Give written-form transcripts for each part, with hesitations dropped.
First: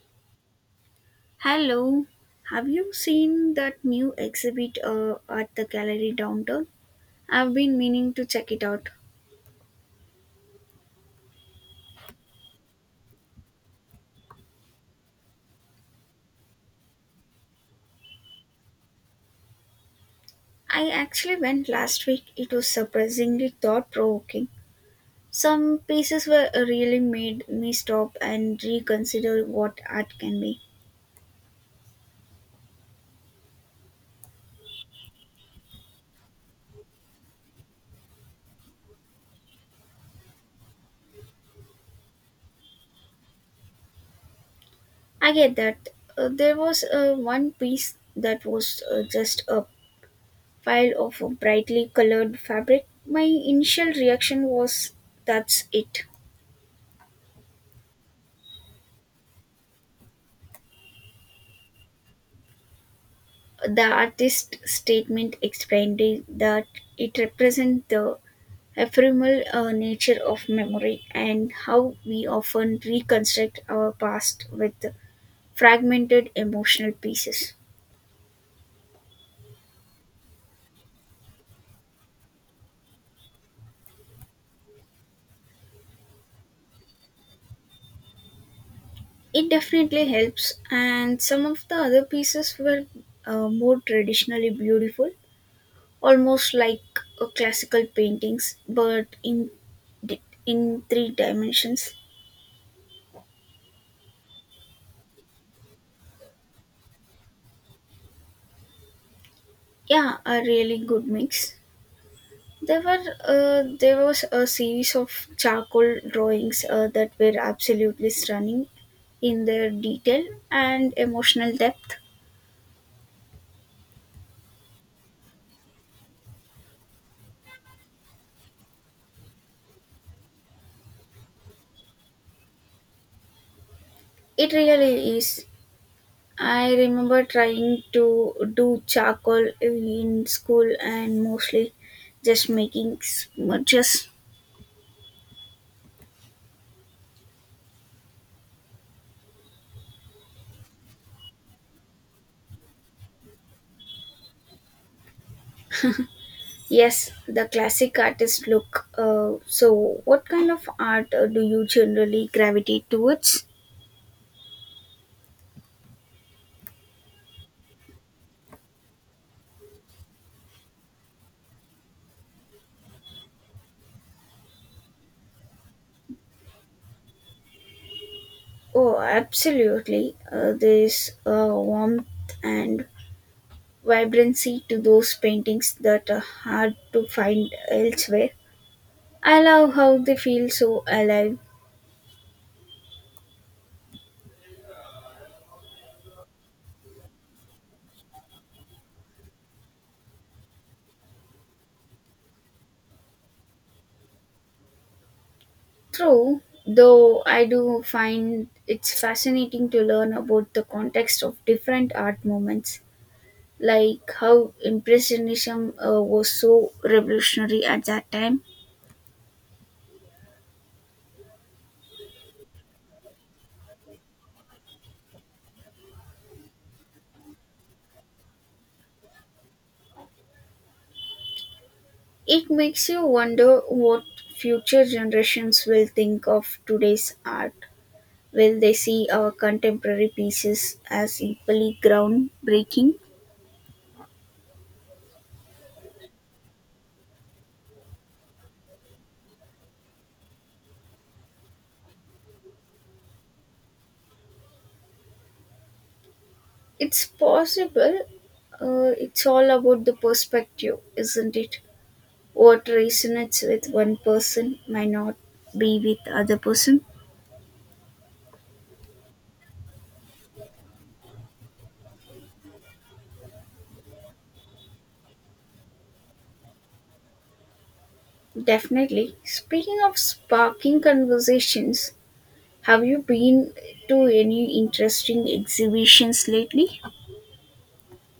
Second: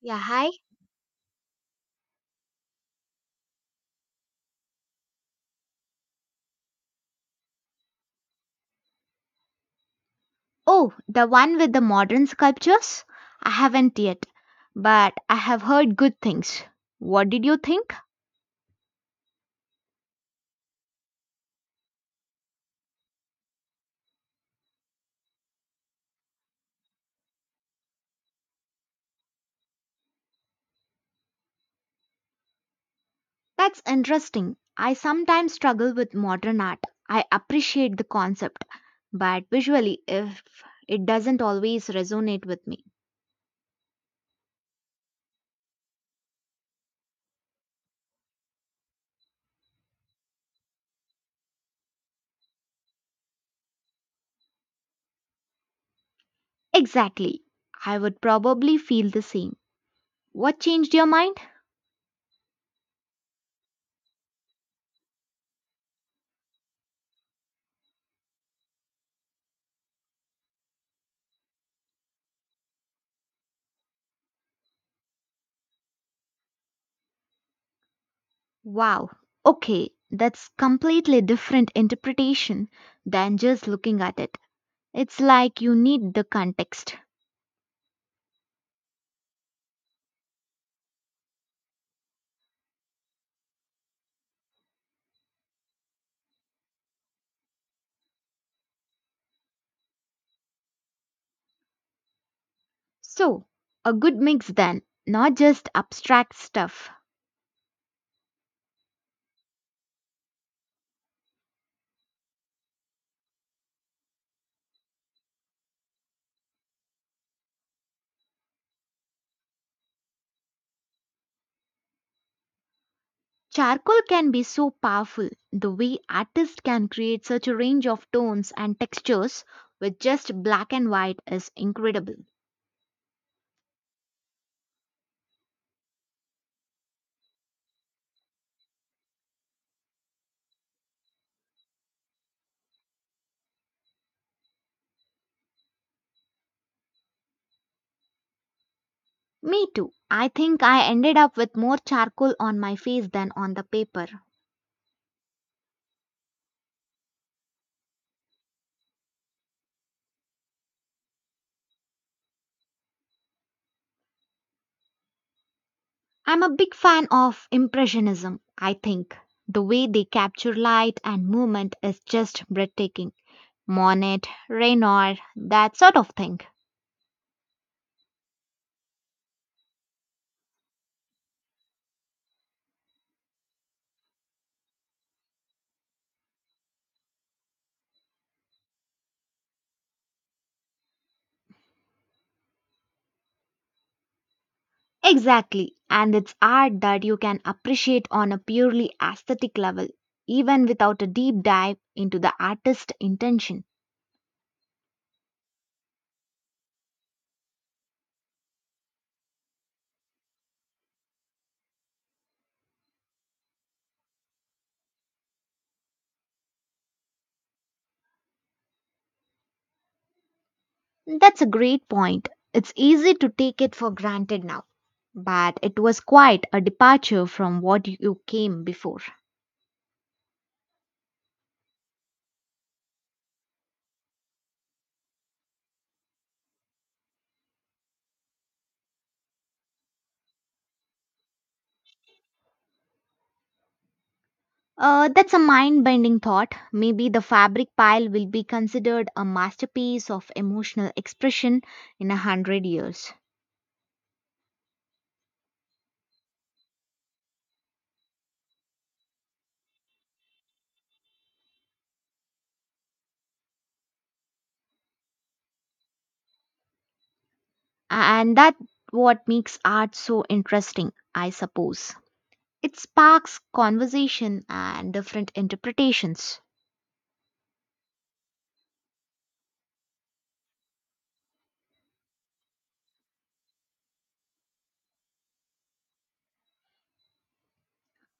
Yeah, hi. Hello, have you seen that new exhibit at the gallery downtown? I've been meaning to check it out. Oh, the one with the modern sculptures? I haven't yet, but I have heard good things. What did you think? I actually went last week. It was surprisingly thought provoking. Some pieces were really made me stop and reconsider what art can be. That's interesting. I sometimes struggle with modern art. I appreciate the concept, but visually, if it doesn't always resonate with me. I get that. There was one piece that was just a pile of brightly colored fabric. My initial reaction was that's it. Exactly. I would probably feel the same. What changed your mind? The artist's statement explained it- that it represents the ephemeral nature of memory and how we often reconstruct our past with fragmented emotional pieces. Wow. Okay, that's completely different interpretation than just looking at it. It's like you need the context. It definitely helps, and some of the other pieces were more traditionally beautiful, almost like classical paintings, but in three dimensions. So, a good mix then, not just abstract stuff. Yeah, a really good mix. There were there was a series of charcoal drawings that were absolutely stunning in their detail and emotional depth. Charcoal can be so powerful, the way artists can create such a range of tones and textures with just black and white is incredible. It really is. I remember trying to do charcoal in school and mostly just making smudges. Me too. I think I ended up with more charcoal on my face than on the paper. Yes, the classic artist look. So, what kind of art do you generally gravitate towards? I'm a big fan of Impressionism, I think. The way they capture light and movement is just breathtaking. Monet, Renoir, that sort of thing. Oh, absolutely. There is a warmth and vibrancy to those paintings that are hard to find elsewhere. I love how they feel so alive. Exactly. And it's art that you can appreciate on a purely aesthetic level, even without a deep dive into the artist's intention. True, though I do find it's fascinating to learn about the context of different art movements, like how Impressionism was so revolutionary at that time. That's a great point. It's easy to take it for granted now, but it was quite a departure from what you came before. It makes you wonder what future generations will think of today's art. Will they see our contemporary pieces as equally groundbreaking? That's a mind bending thought. Maybe the fabric pile will be considered a masterpiece of emotional expression in a hundred years. It's possible. It's all about the perspective, isn't it? What resonates with one person might not be with other person. And that what makes art so interesting, I suppose. It sparks conversation and different interpretations. Definitely. Speaking of sparking conversations, have you been to any interesting exhibitions lately?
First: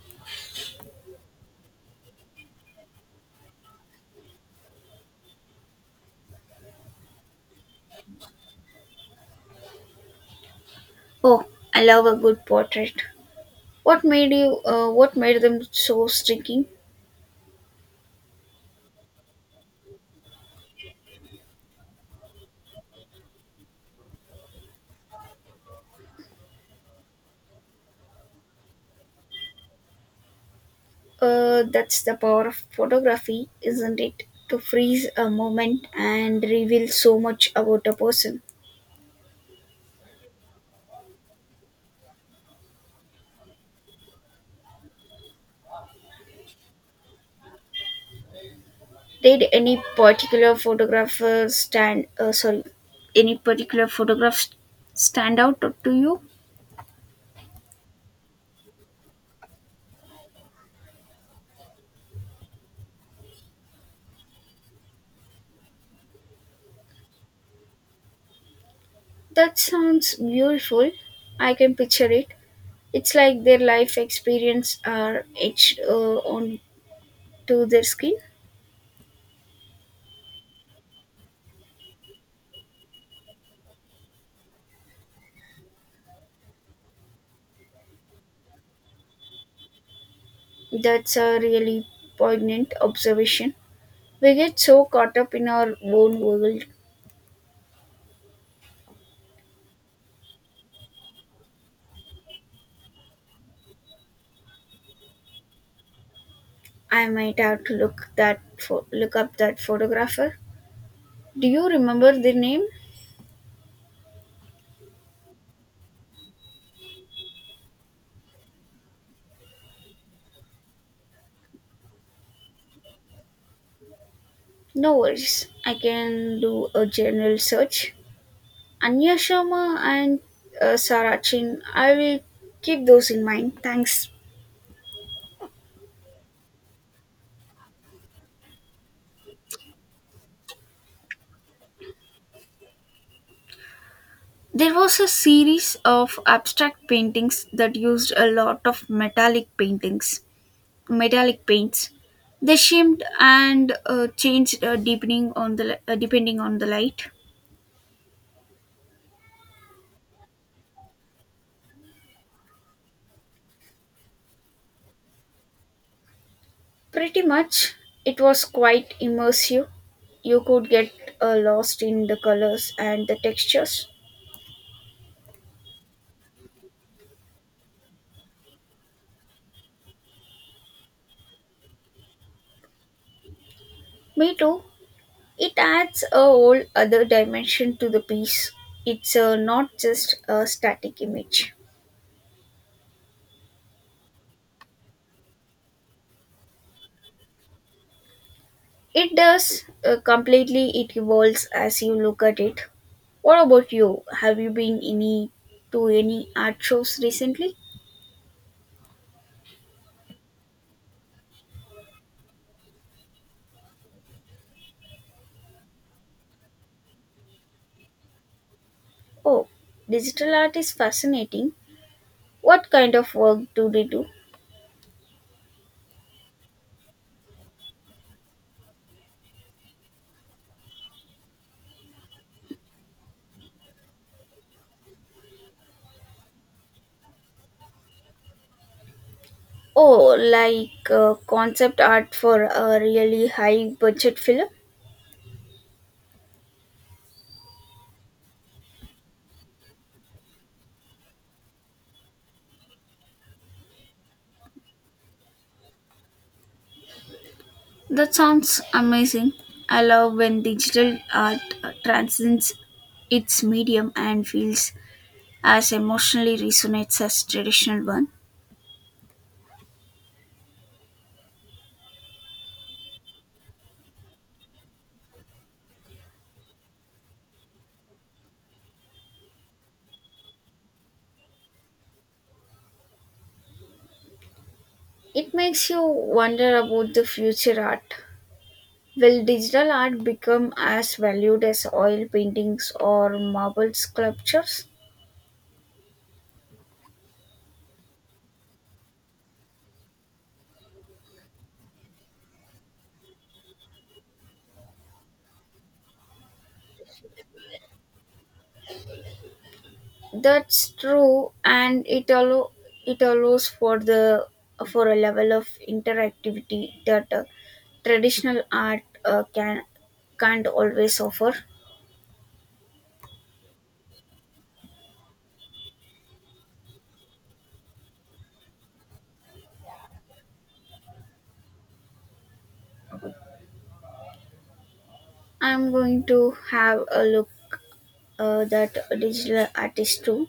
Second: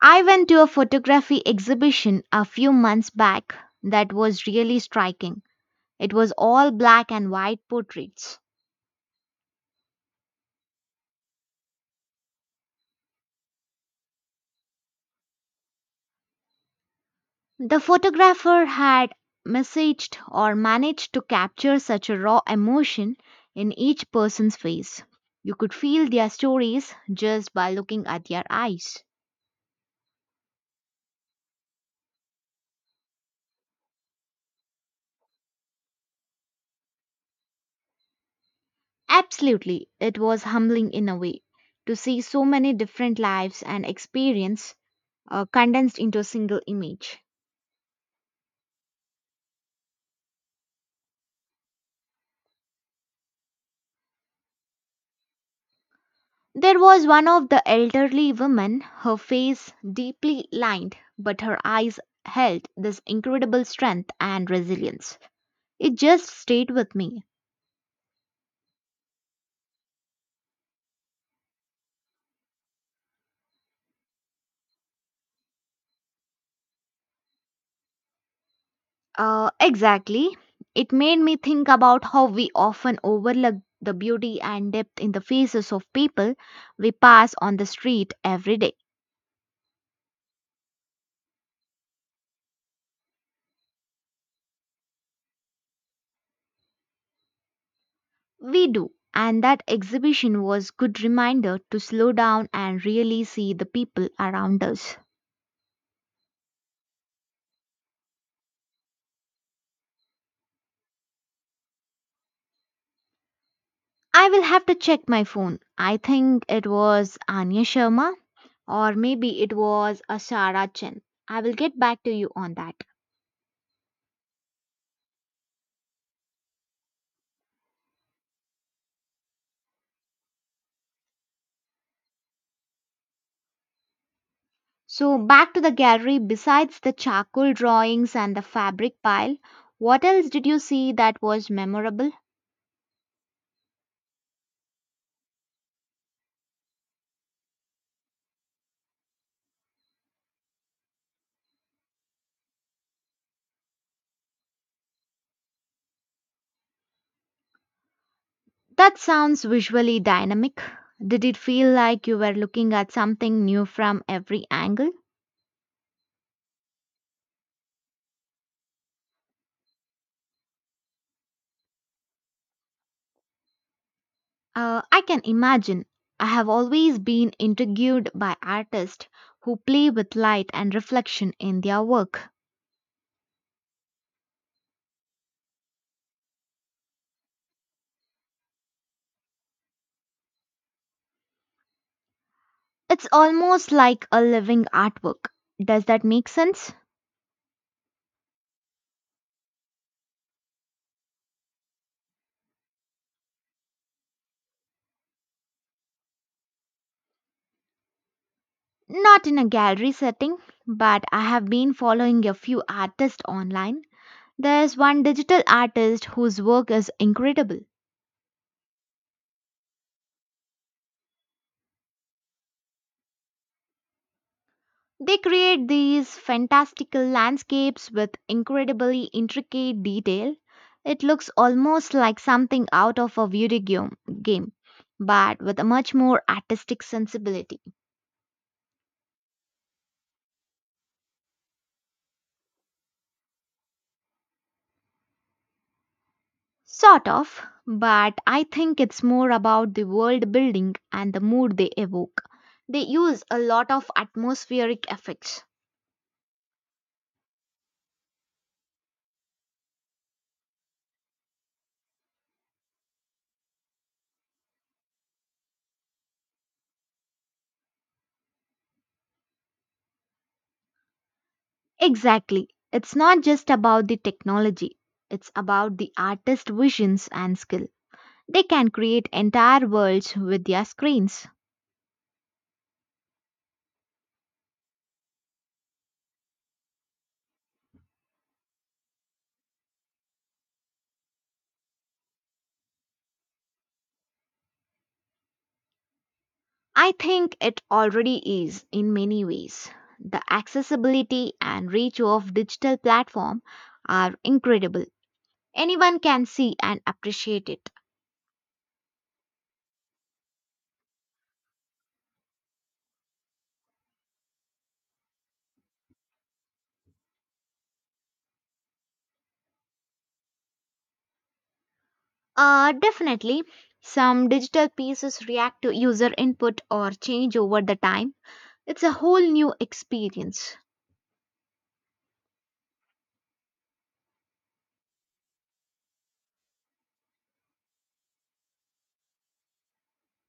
I went to a photography exhibition a few months back that was really striking. It was all black and white portraits. Oh, I love a good portrait. What made you? What made them so striking? The photographer had messaged or managed to capture such a raw emotion in each person's face. You could feel their stories just by looking at their eyes. That's the power of photography, isn't it? To freeze a moment and reveal so much about a person. Absolutely, it was humbling in a way to see so many different lives and experience condensed into a single image. Did any particular photographer stand? Sorry, any particular photograph stand out to you? There was one of the elderly women, her face deeply lined, but her eyes held this incredible strength and resilience. It just stayed with me. That sounds beautiful. I can picture it. It's like their life experience are etched onto their skin. Exactly. It made me think about how we often overlook the beauty and depth in the faces of people we pass on the street every day. That's a really poignant observation. We get so caught up in our own world. We do, and that exhibition was good reminder to slow down and really see the people around us. I might have to look up that photographer. Do you remember the name? I will have to check my phone. I think it was Anya Sharma or maybe it was Ashara Chen. I will get back to you on that. No worries. I can do a general search. Anya Sharma and Sarah Chin. I will keep those in mind. Thanks. So back to the gallery besides the charcoal drawings and the fabric pile, what else did you see that was memorable? There was a series of abstract paintings that used a lot of metallic paints. They shimmed and changed deepening on the li- depending on the light. That sounds visually dynamic. Did it feel like you were looking at something new from every angle? Pretty much, it was quite immersive. You could get lost in the colors and the textures. I can imagine. I have always been intrigued by artists who play with light and reflection in their work. Me too. It adds a whole other dimension to the piece. It's not just a static image. It's almost like a living artwork. Does that make sense? It does completely, it evolves as you look at it. What about you? Have you been any to any art shows recently? Not in a gallery setting, but I have been following a few artists online. There's one digital artist whose work is incredible. Oh, digital art is fascinating. What kind of work do they do? They create these fantastical landscapes with incredibly intricate detail. It looks almost like something out of a video game, but with a much more artistic sensibility. Oh, like concept art for a really high budget film? Sort of, but I think it's more about the world building and the mood they evoke. They use a lot of atmospheric effects. That sounds amazing. I love when digital art transcends its medium and feels as emotionally resonates as traditional one. Exactly. It's not just about the technology, it's about the artist's visions and skill. They can create entire worlds with their screens. It makes you wonder about the future art. Will digital art become as valued as oil paintings or marble sculptures? I think it already is in many ways. The accessibility and reach of digital platform are incredible. Anyone can see and appreciate it. That's true, and it allows for a level of interactivity that traditional art can't always offer. Definitely, some digital pieces react to user input or change over the time. It's a whole new experience. I'm going to have a look that digital artist too.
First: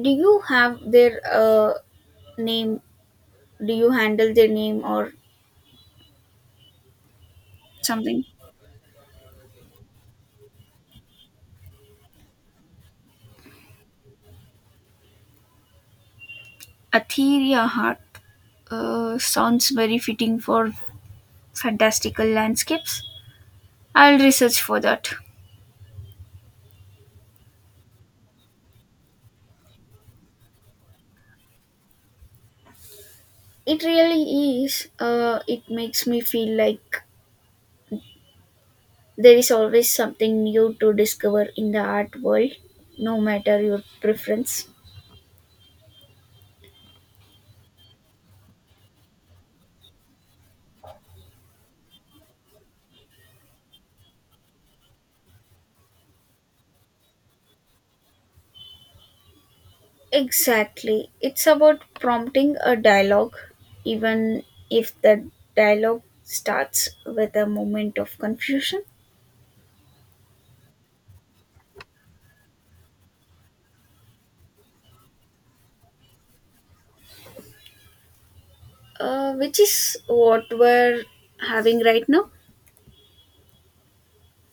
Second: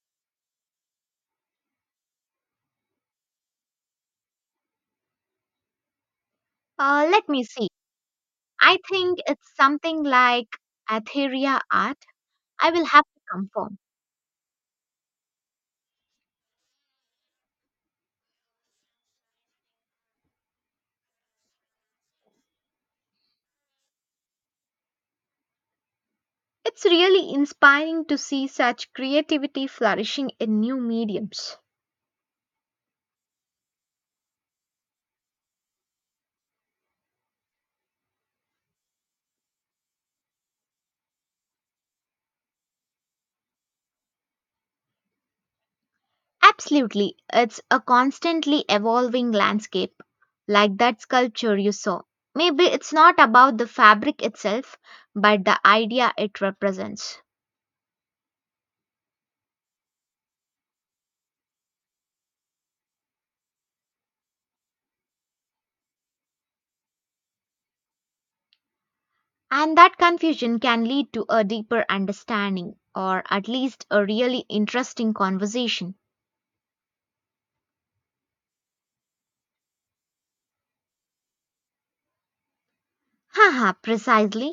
Do you have their name? Do you handle their name or Let me see. something? I think it's something like Atheria art. I will have to confirm. Atheria Heart sounds very fitting for fantastical landscapes. I'll research for that. It's really inspiring to see such creativity flourishing in new mediums. It really is. It makes me feel like there is always something new to discover in the art world, no matter your preference. Absolutely, it's a constantly evolving landscape, like that sculpture you saw. Maybe it's not about the fabric itself, but the idea it represents. Exactly. It's about prompting a dialogue, even if the dialogue starts with a moment of confusion, And that confusion can lead to a deeper understanding, or at least a really interesting conversation. Which is what we're having right now. Haha, precisely.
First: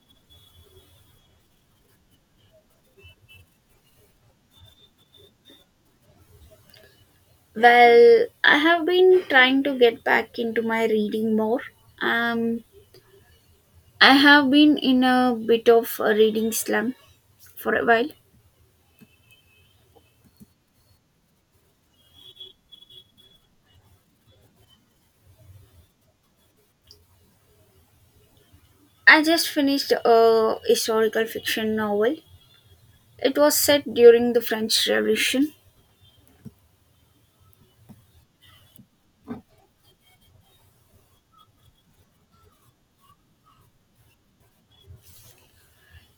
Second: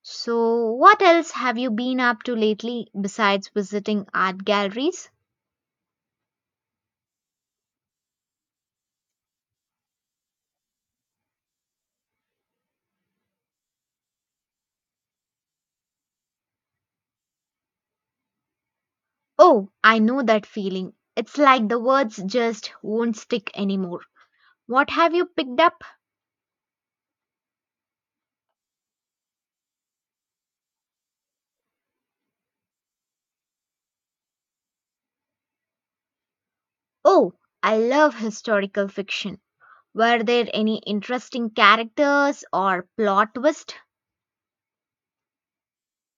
So, what else have you been up to lately besides visiting art galleries? Well, I have been trying to get back into my reading more. Um, I have been in a bit of a reading slump for a while. Oh, I know that feeling. It's like the words just won't stick anymore. What have you picked up? I just finished a historical fiction novel. It was set during the French Revolution. Oh, I love historical fiction. Were there any interesting characters or plot twist?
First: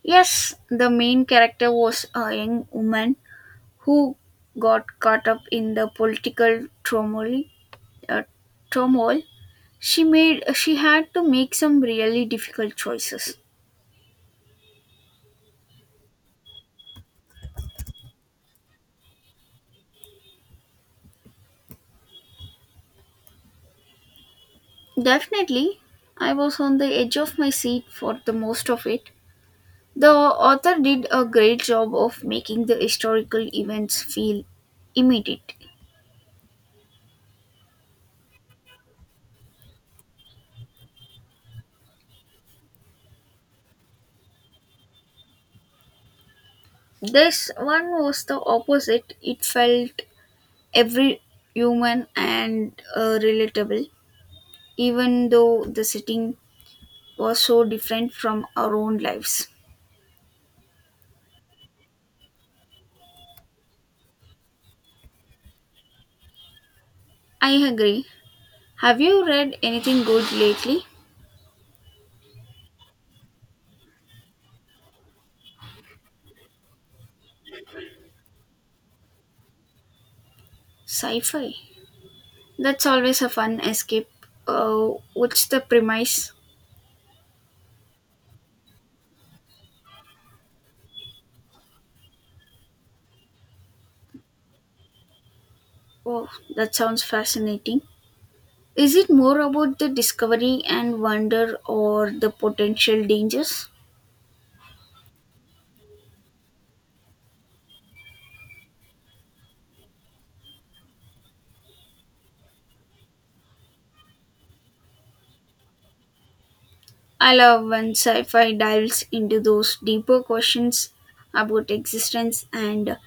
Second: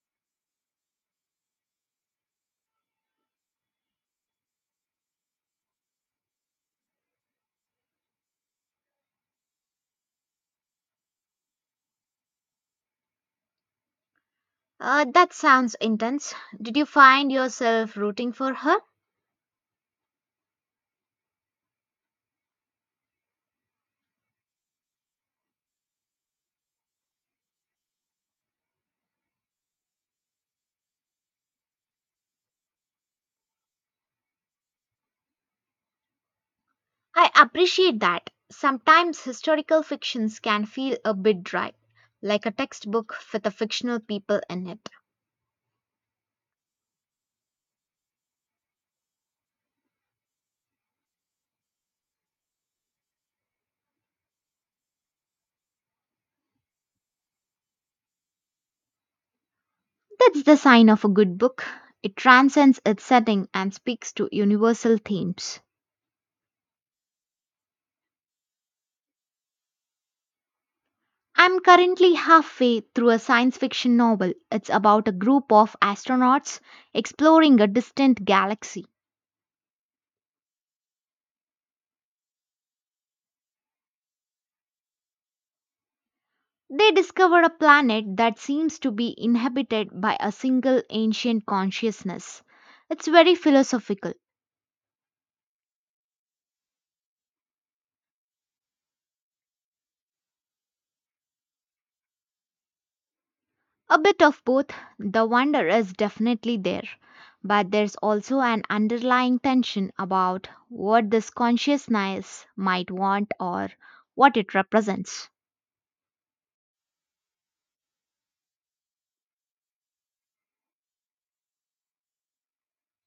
Yes, the main character was a young woman who got caught up in the political turmoil. Uh, turmoil. She had to make some really difficult choices. That sounds intense. Did you find yourself rooting for her? Definitely, I was on the edge of my seat for the most of it. The author did a great job of making the historical events feel immediate. I appreciate that. Sometimes historical fictions can feel a bit dry, like a textbook with a fictional people in it. This one was the opposite. It felt every human and relatable, even though the setting was so different from our own lives. That's the sign of a good book. It transcends its setting and speaks to universal themes. I agree. Have you read anything good lately? I'm currently halfway through a science fiction novel. It's about a group of astronauts exploring a distant galaxy. Sci fi. That's always a fun escape. What's the premise? They discover a planet that seems to be inhabited by a single ancient consciousness. It's very philosophical. Oh, that sounds fascinating. Is it more about the discovery and wonder or the potential dangers? A bit of both. The wonder is definitely there, but there's also an underlying tension about what this consciousness might want or what it represents. I love when sci fi dives into those deeper questions about existence and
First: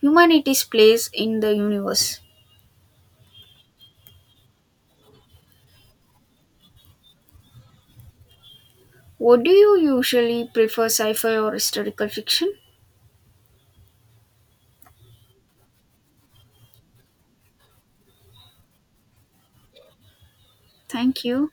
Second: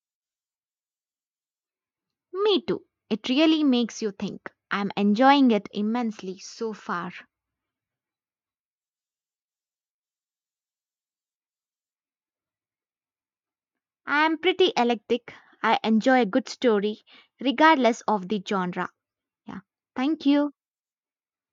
humanity's place in the universe. Me too. It really makes you think. I'm enjoying it immensely so far. What do you usually prefer, sci fi or historical fiction? I'm pretty eclectic. I enjoy a good story, regardless of the genre. Yeah. Thank you. Thank you.